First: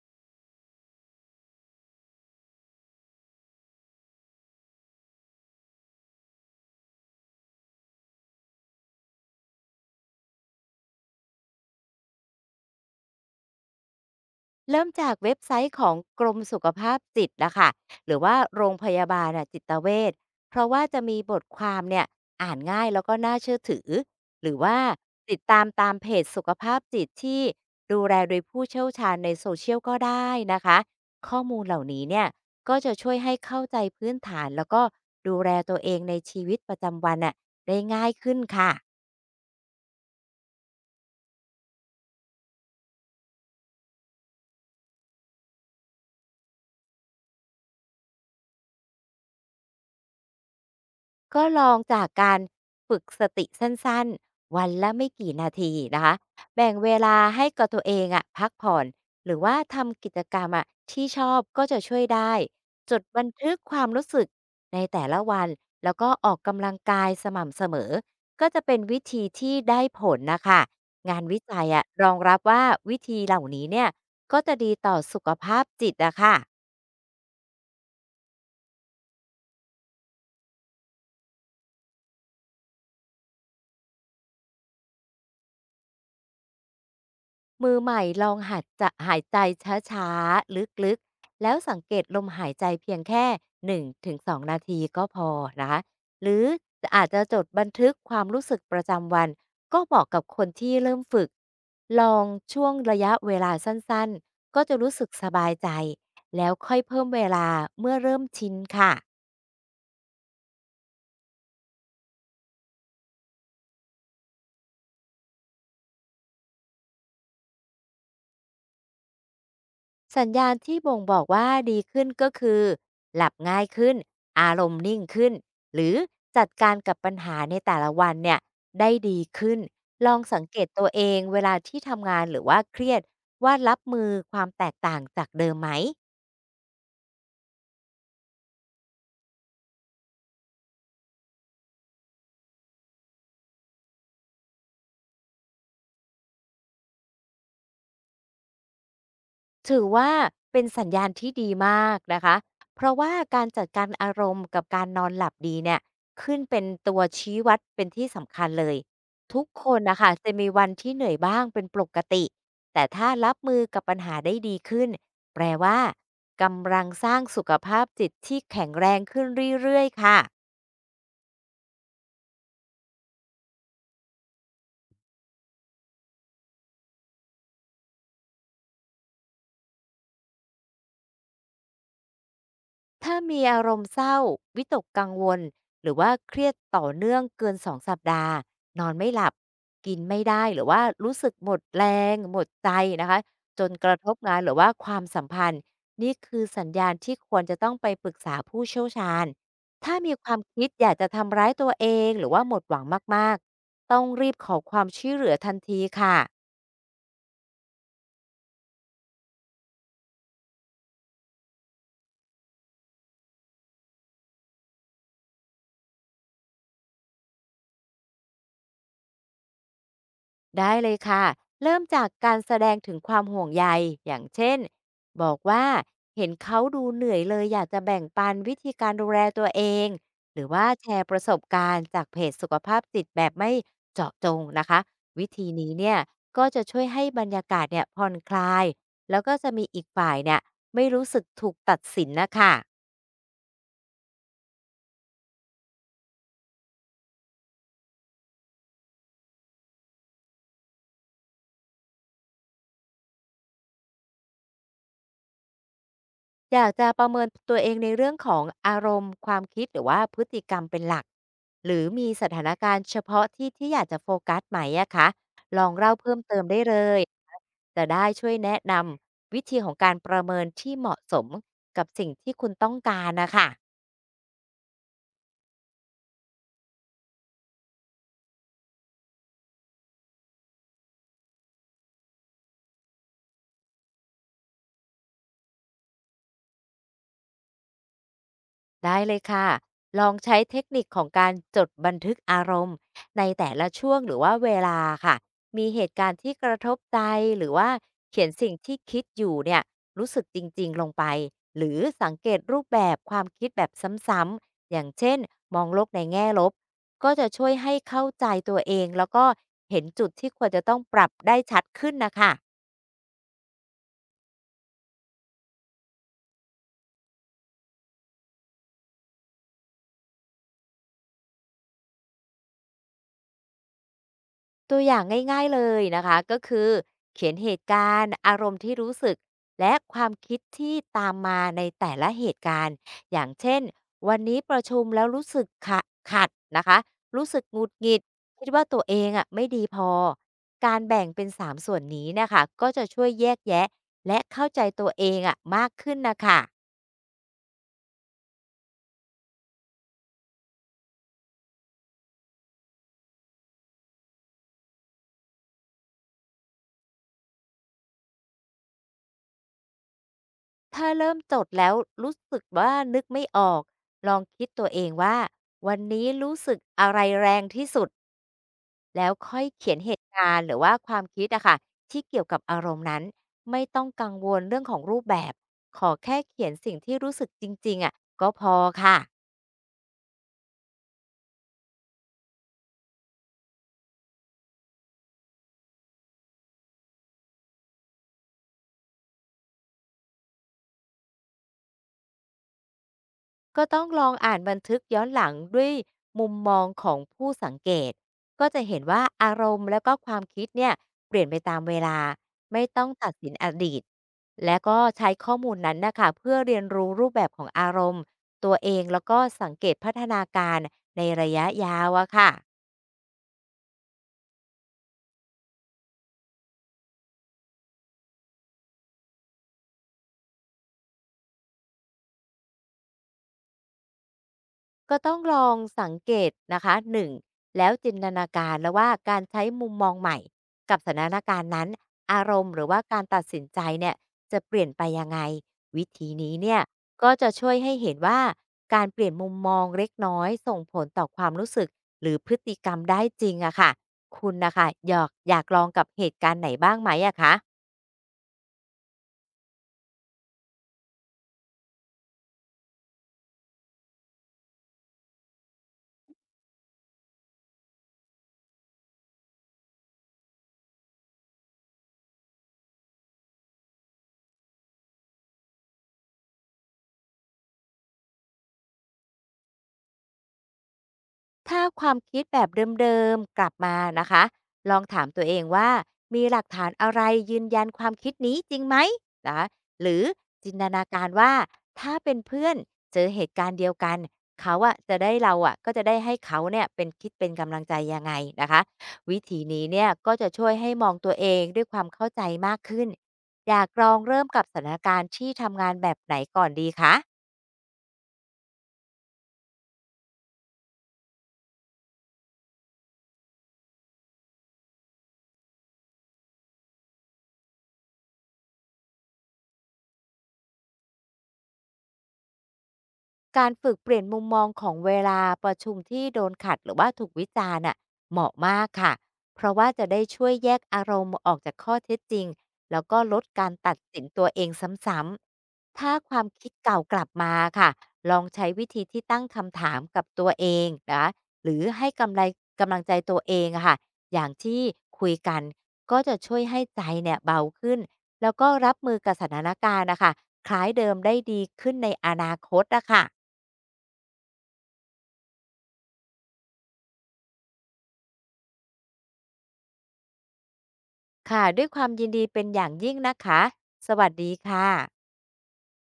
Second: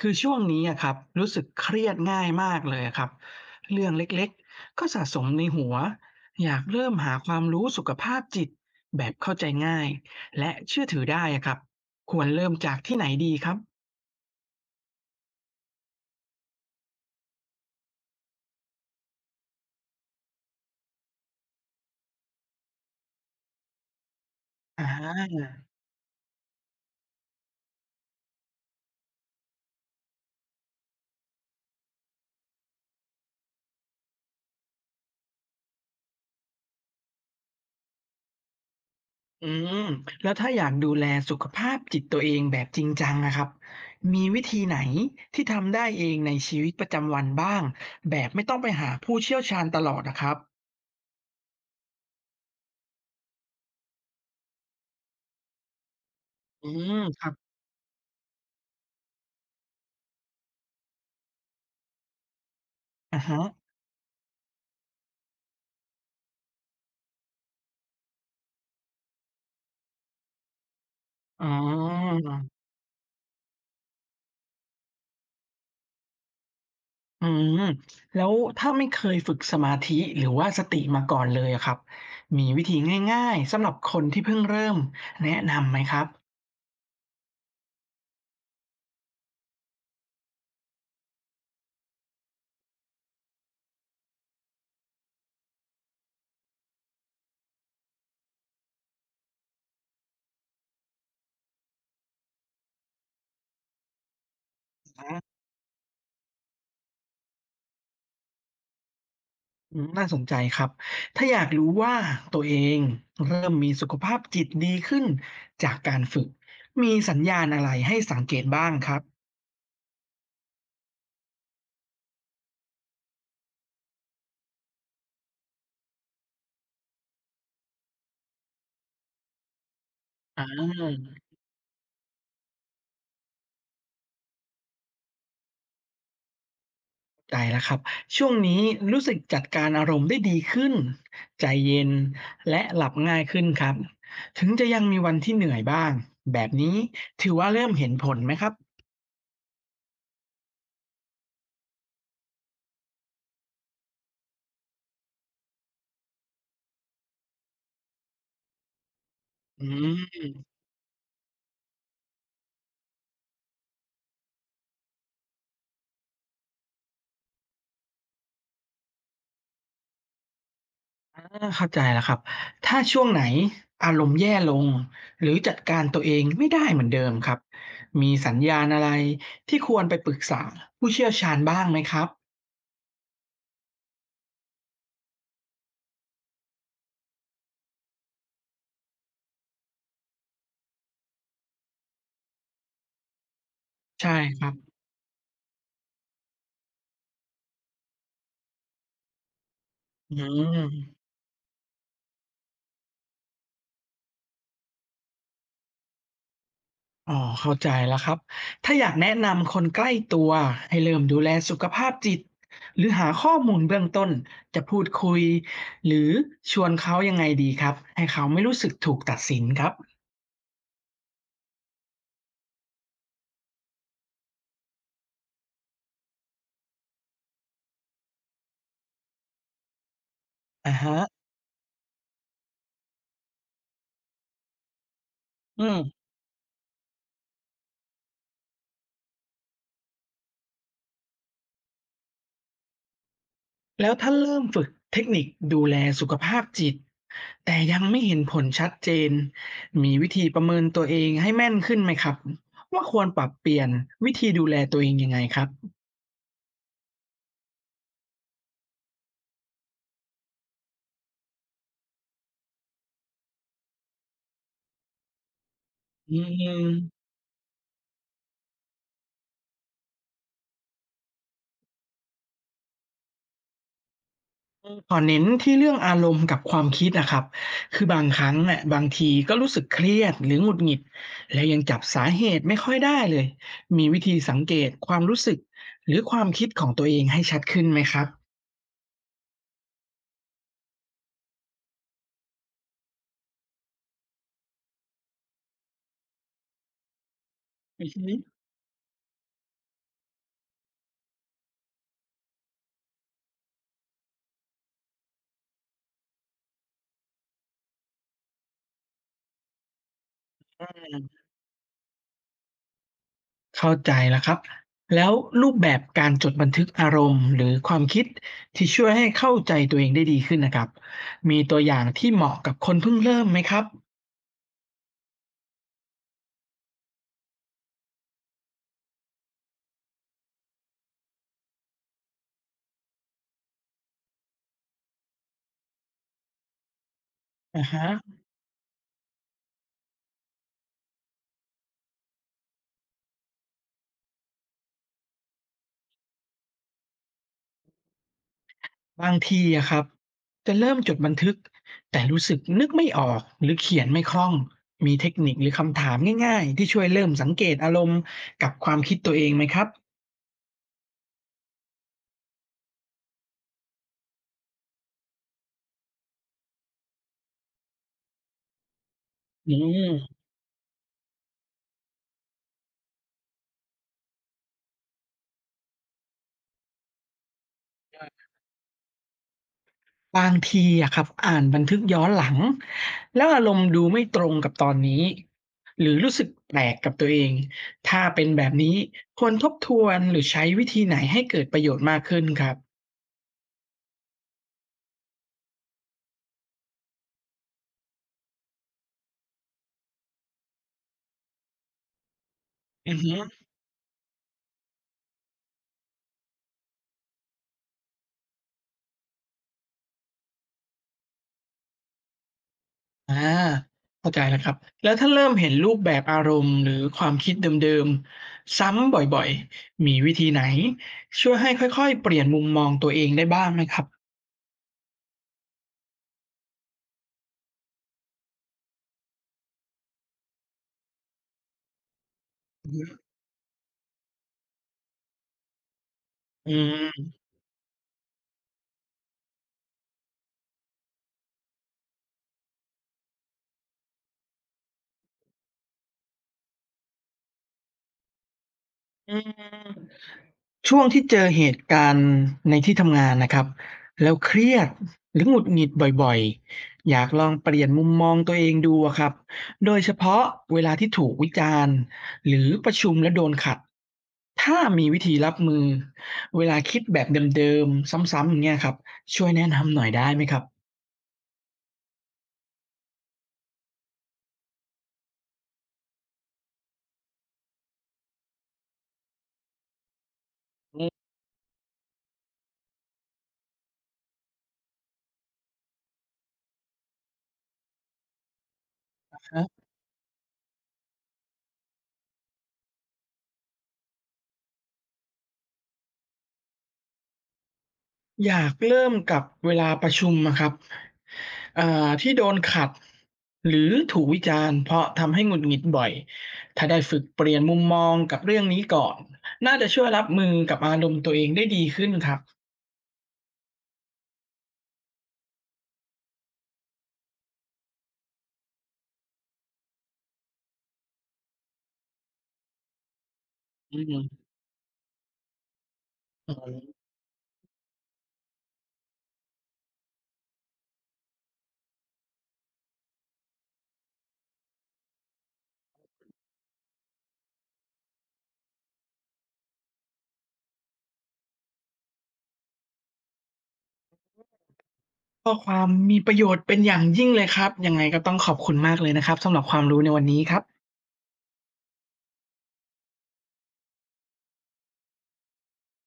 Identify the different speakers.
Speaker 1: คือช่วงนี้อะครับรู้สึกเครียดง่ายมากเลยอะครับเรื่องเล็กๆก็สะสมในหัวอยากเริ่มหาความรู้สุขภาพจิตแบบเข้าใจง่ายและเชื่อถือได้อะครับควรเริ่มจากที่ไหนดีครับ
Speaker 2: เริ่มจากเว็บไซต์ของกรมสุขภาพจิตนะคะหรือว่าโรงพยาบาลน่ะจิตเวชเพราะว่าจะมีบทความเนี่ยอ่านง่ายแล้วก็น่าเชื่อถือหรือว่า
Speaker 1: อ่
Speaker 2: ติด
Speaker 1: า
Speaker 2: ตามตามเพจสุขภาพจิตที่ดูแลโดยผู้เชี่ยวชาญในโซเชียลก็ได้นะคะข้อมูลเหล่านี้เนี่ยก็จะช่วยให้เข้าใจพื้นฐานแล้วก็ดูแลตัวเองในชีวิตประจำวันน่ะได้ง่ายขึ้นค่ะ
Speaker 1: อืมแล้วถ้าอยากดูแลสุขภาพจิตตัวเองแบบจริงจังนะครับมีวิธีไหนที่ทำได้เองในชีวิตประจำวันบ้างแบบไม่ต้องไปหาผู้เชี่ยวชาญตลอดนะครับ
Speaker 2: ก็ลองจากการฝึกสติสั้นๆวันละไม่กี่นาทีนะคะ
Speaker 1: อื
Speaker 2: แบ่งเว
Speaker 1: ม
Speaker 2: ลา
Speaker 1: ครับ
Speaker 2: ให้กับตัวเองอะพักผ่อนหรือว่าทำกิจกรรมอะที่ชอบก็จะช่วยได้จด
Speaker 1: อ่า
Speaker 2: บัน
Speaker 1: ฮะ
Speaker 2: ทึกความรู้สึกในแต่ละวันแล้วก็ออกกำลังกายสม่ำเสมอก็จะเป็นวิธีที่ได้ผลนะคะงานวิ
Speaker 1: อ๋อ
Speaker 2: จัยอะรองรับว่าวิธีเหล่านี้เนี่ยก็จะดีต่อสุขภาพจิตอะค่ะ
Speaker 1: อืมแล้วถ้าไม่เคยฝึกสมาธิหรือว่าสติมาก่อนเลยอะครับมีวิธีง่ายๆสำหรับคนที่เพิ่งเริ่มแนะนำไหมครับ
Speaker 2: มือใหม่ลองหัดจะหายใจช้าๆลึกๆแล้วสังเกตลมหายใจเพียงแค่1-2นงถึงสองนาทีก็พอนะคะหรืออาจจะจดบันทึกความรู้สึกประจำวันก็บอกกับคนที่เริ่มฝึกลองช่วงระยะเวลาสั้นๆก็จะรู้สึกส
Speaker 1: อ่า
Speaker 2: บายใจแล้วค่อยเพิ่มเวลาเมื่อเริ่มชินค่ะ
Speaker 1: น่าสนใจครับถ้าอยากรู้ว่าตัวเองเริ่มมีสุขภาพจิตดีขึ้นจากการฝึกมีสัญญาณอะไรให้สังเกตบ้างครับ
Speaker 2: สัญญาณที่บ่งบอกว่าดีขึ้นก็คือหลับง่ายขึ้นอารมณ์นิ่งขึ้นหรือจัดการกับปัญหาในแต่ละวันเนี่ยได้ดีขึ้นลองสั
Speaker 1: อ่า
Speaker 2: งเกตตัวเองเวลาที่ทำงานหรือว่าเครียดว่ารับมือความแตกต่างจากเดิมไหม
Speaker 1: ใจแล้วครับช่วงนี้รู้สึกจัดการอารมณ์ได้ดีขึ้นใจเย็นและหลับง่ายขึ้นครับถึงจะยังมีวันที่เหนื่อยบ้างแบบนี้ถือว่าเริ่มเห็นผลไหมครับ
Speaker 2: ถือว่าเป็นสัญญาณที่ดีมากนะคะ เพราะว่าการจัดการอารมณ์กับการนอนหลับดีเนี่ยขึ้นเป็นตัวชี้วัดเป็นที่สำคัญเลยทุก
Speaker 1: อื
Speaker 2: คนนะคะ
Speaker 1: ม
Speaker 2: จะมีวันที่เหนื่อยบ้างเป็นปกติแต่ถ้ารับมือกับปัญหาได้ดีขึ้นแปลว่ากำลังสร้างสุขภาพจิตที่แข็งแรงขึ้นเรื่อยๆค่ะ
Speaker 1: เข้าใจแล้วครับถ้าช่วงไหนอารมณ์แย่ลงหรือจัดการตัวเองไม่ได้เหมือนเดิมครับมีสัญญาณอะไรที่ควรไปปรึกษาผู้เชี่ยวชาญบ้างไหมครับ
Speaker 2: ถ้ามีอารมณ์เศร้าวิตกกังวลหรือว่าเครียดต่อเนื่องเกินสองสัปดาห์นอนไม่หลับกินไม่ได้หรือว่ารู้สึกหมดแรงหมดใจนะคะจนกระท
Speaker 1: ใช่
Speaker 2: บงา
Speaker 1: ค
Speaker 2: น
Speaker 1: รั
Speaker 2: หรื
Speaker 1: บ
Speaker 2: อว่าความสัมพันธ์นี่คือสัญญาณที่ควรจะต้องไปปรึกษาผู้เชี่ยวชาญถ้ามี
Speaker 1: อื
Speaker 2: ความคิดอยากจะ
Speaker 1: ม
Speaker 2: ทำร้ายตัวเองหรือว่าหมดหวังมากๆต้องรีบขอความช่วยเหลือทันทีค่ะ
Speaker 1: อ๋อเข้าใจแล้วครับถ้าอยากแนะนำคนใกล้ตัวให้เริ่มดูแลสุขภาพจิตหรือหาข้อมูลเบื้องต้นจะพูดคุยหรือชวนเขายังไงดีครับให้เขาไม่รู้สึกถูกตัดสินครับ
Speaker 2: ได้เลยค่ะ เริ่มจากการแสดงถึงความห่วงใยอย่างเช่น บอกว่าเห็นเขาดูเหนื่อยเลยอยากจะแบ่งปันวิธีการดูแลตัวเอง หรือว่า
Speaker 1: อา
Speaker 2: แช
Speaker 1: ฮะ
Speaker 2: ร์ประสบการณ์จากเพจสุขภาพจิตแบบไม่เจาะจงนะคะ วิธี
Speaker 1: อื
Speaker 2: นี้
Speaker 1: ม
Speaker 2: เนี่ยก็จะช่วยให้บรรยากาศเนี่ยผ่อนคลาย แล้วก็จะมีอีกฝ่ายเนี่ยไม่รู้สึกถูกตัดสินนะคะ
Speaker 1: แล้วถ้าเริ่มฝึกเทคนิคดูแลสุขภาพจิตแต่ยังไม่เห็นผลชัดเจนมีวิธีประเมินตัวเองให้แม่นขึ้นไหมครับว่าควรปรับเปลี่ยนวิธีดูแลตัวเองยังไงครับ
Speaker 2: อยากจะประเมินตัวเองในเรื่องของอารมณ์ความคิดหรือว่าพฤติกรรมเป็นหลักหรือมีสถานการณ์เฉพาะที่ที่อยากจะโฟกัสไหมอะคะลองเล่า
Speaker 1: อื
Speaker 2: เพิ่มเติมได้เลย
Speaker 1: ม
Speaker 2: จะได้ช่วยแนะนำวิธีของการประเมินที่เหมาะสมกับสิ่งที่คุณต้องการนะคะ
Speaker 1: ขอเน้นที่เรื่องอารมณ์กับความคิดนะครับคือบางครั้งน่ะบางทีก็รู้สึกเครียดหรือหงุดหงิดแล้วยังจับสาเหตุไม่ค่อยได้เลยมีวิธีสังเกตความรู้สึกหรือความคิดของตัวเองให้ชัดขึ้นไหมครับ
Speaker 2: ได้เลยค่ะ ลองใช้เทคนิคของการจดบันทึกอารมณ์ในแต่ละช่วงหรือว่าเวลาค่ะ มีเหตุการณ์ที่กระทบใจหรือว่า
Speaker 1: อือฮึ
Speaker 2: เขียนสิ่งที่คิดอยู่เนี่ยรู้สึกจริงๆลงไปหรือสังเกตรูปแบบความคิดแบบซ้ำๆอย่างเช่นมองโลกในแง่ลบก็จะช่วยให้เข้าใจตัวเองแล้วก็เห็นจุดที่ควรจะต้องปรับได้ชัดขึ้นนะคะ
Speaker 1: เข้าใจแล้วครับแล้วรูปแบบการจดบันทึกอารมณ์หรือความคิดที่ช่วยให้เข้าใจตัวเองได้ดีขึ้นนะครับมีตัวอย่างที่เหมาะกับคนเพิ่งเริ่มไหมครับ
Speaker 2: ตัวอย่างง่ายๆเลยนะคะก็คือเขียนเหตุการณ์อารมณ์ที่รู้สึกและความคิดที่ตามมาในแต่ละเหตุการณ์อย่างเช่นวันนี้ประชุมแล้วรู้สึกขะขัดนะคะรู้สึกห
Speaker 1: อะ
Speaker 2: งุด
Speaker 1: ฮะ
Speaker 2: หงิดคิดว่าตัวเองอ่ะไม่ดีพอการแบ่งเป็น3ส่วนนี้นะคะก็จะช่วยแยกแยะและเข้าใจตัวเองอ่ะมากขึ้นนะคะ
Speaker 1: บางทีอะครับจะเริ่มจดบันทึกแต่รู้สึกนึกไม่ออกหรือเขียนไม่คล่องมีเทคนิคหรือคำถามง่ายๆที่ช่วยเริ่มสังเกตอารมณ์กับความคิดตัวเองไหมครับ
Speaker 2: ถ้าเริ่มจดแล้วรู้สึกว่านึกไม่ออกลองคิดตัวเองว่าวันนี้รู้สึกอะไรแรงที่สุด แล้วค่อย
Speaker 1: อื
Speaker 2: เขียนเหตุ
Speaker 1: ม
Speaker 2: การณ์หรือว่าความคิดอะค่ะที่เกี่ยวกับอารมณ์นั้นไม่ต้องกังวลเรื่องของรูปแบบขอแค่เขียนสิ่งที่รู้สึกจริงๆอะก็พอค่ะ
Speaker 1: บางทีอะครับอ่านบันทึกย้อนหลังแล้วอารมณ์ดูไม่ตรงกับตอนนี้หรือรู้สึกแปลกกับตัวเองถ้าเป็นแบบนี้ควรทบทวนหรือใช้วิธีไหนให้เกิดประโยชน์มากขึ้นครับ
Speaker 2: ก็ต้องลองอ่านบันทึกย้อนหลังด้วยมุมมองของผู้สังเกตก็จะเห็นว่าอารมณ์แล้วก็ความคิดเนี่ยเปลี่ยนไปตามเวลาไม่ต้อง
Speaker 1: อือ
Speaker 2: ตัด
Speaker 1: ฮึ
Speaker 2: สินอดีตและก็ใช้ข้อมูลนั้นนะคะเพื่อเรียนรู้รูปแบบของอารมณ์ตัวเองแล้วก็สังเกตพัฒนาการในระยะยาวอะค่ะ
Speaker 1: อาเข้าใจแล้วครับแล้วถ้าเริ่มเห็นรูปแบบอารมณ์หรือความคิดเดิมๆซ้ำบ่อยๆมีวิธีไหนช่วยให้ค่อยๆเปลี่ยนมุมมองตัวเองได้บ้างไหมครับ
Speaker 2: ก็ต้องลองสังเกตนะคะ 1. แล้วจินตนาการแล้วว่าการใช้มุมมองใหม่กับสถานการณ์นั้นอารมณ์หรือว่า
Speaker 1: อือ
Speaker 2: การตัดสินใจเนี่ยจะเปลี่ยนไปยังไงวิธีนี้
Speaker 1: อื
Speaker 2: เนี่ย
Speaker 1: ม
Speaker 2: ก็จะช่วยให้เห็นว่าการเปลี่ยนมุมมองเล็กน้อยส่งผลต่อความรู้สึกหรือพฤติกรรมได้จริงอะค่ะคุณนะคะอยากลองกับเหตุการณ์ไหนบ้างไหมอะคะ
Speaker 1: อืม ช่วงที่เจอเหตุการณ์ในที่ทำงานนะครับแล้วเครียดหรือหงุดหงิดบ่อยๆอยากลองเปลี่ยนมุมมองตัวเองดูอะครับโดยเฉพาะเวลาที่ถูกวิจารณ์หรือประชุมแล้วโดนขัดถ้ามีวิธีรับมือเวลาคิดแบบเดิมๆซ้ำๆอย่างเงี้ยครับช่วยแนะนำหน่อยได้ไหมครับ
Speaker 2: ถ้าความคิดแบบเดิมๆกลับมานะคะลองถามตัวเองว่ามีหลักฐานอะไรยืนยันความคิดนี้จริงไหมนะคะหรือจินตนาการว่าถ้าเป็นเพื่อนเจอเหตุการณ์เดียวกันเขาอะจะได้เราอะก็จะได้ให้เขาเนี่ยเป็นคิดเป็นกำลังใจยังไงนะคะวิธีนี้เนี่ยก็จะช่วยให้มองตัวเองด้วยความเข้าใจมากขึ้นอยากลองเริ่มกับสถานการณ์ที่ทำงานแบบไหนก่อนดีคะ
Speaker 1: อยากเริ่มกับเวลาประชุมอะครับเอ่ที่โดนขัดหรือถูกวิจารณ์เพราะทำให้หงุดหงิดบ่อยถ้าได้ฝึกเปลี่ยนมุมมองกับเรื่องนี้ก่อนน่าจะช่วยรับมือกับอารมณ์ตัวเองได้ดีขึ้นครับ
Speaker 2: การฝึกเปลี่ยนมุมมองของเวลาประชุมที่โดนขัดหรือว่าถูกวิจารณ์น่ะเหมาะมากค่ะเพราะว่าจะได้ช่วยแยกอารมณ์ออกจากข้อเท็จจริงแล้วก็ลดการตั
Speaker 1: อื
Speaker 2: ดสินตั
Speaker 1: ม
Speaker 2: วเองซ้ำๆถ้าความ
Speaker 1: อ๋
Speaker 2: คิด
Speaker 1: อ
Speaker 2: เก่ากลับมาค่ะลองใช้วิธีที่ตั้งคำถามกับตัวเองนะหรือให้กำไรกำลังใจตัวเองอะค่ะอย่างที่คุยกันก็จะช่วยให้ใจเนี่ยเบาขึ้นแล้วก็รับมือกับสถานการณ์นะคะคล้ายเดิมได้ดีขึ้นในอนาคตนะคะ
Speaker 1: ข้อความมีประโยชน์เป็นอย่างยิ่งเลยครับยังไงก็ต้องขอบคุณมากเลยนะครับสำหรับความรู้ในวันนี้ครับ
Speaker 2: ค่ะด้วยความยินดีเป็นอย่างยิ่งนะคะสวัสดีค่ะ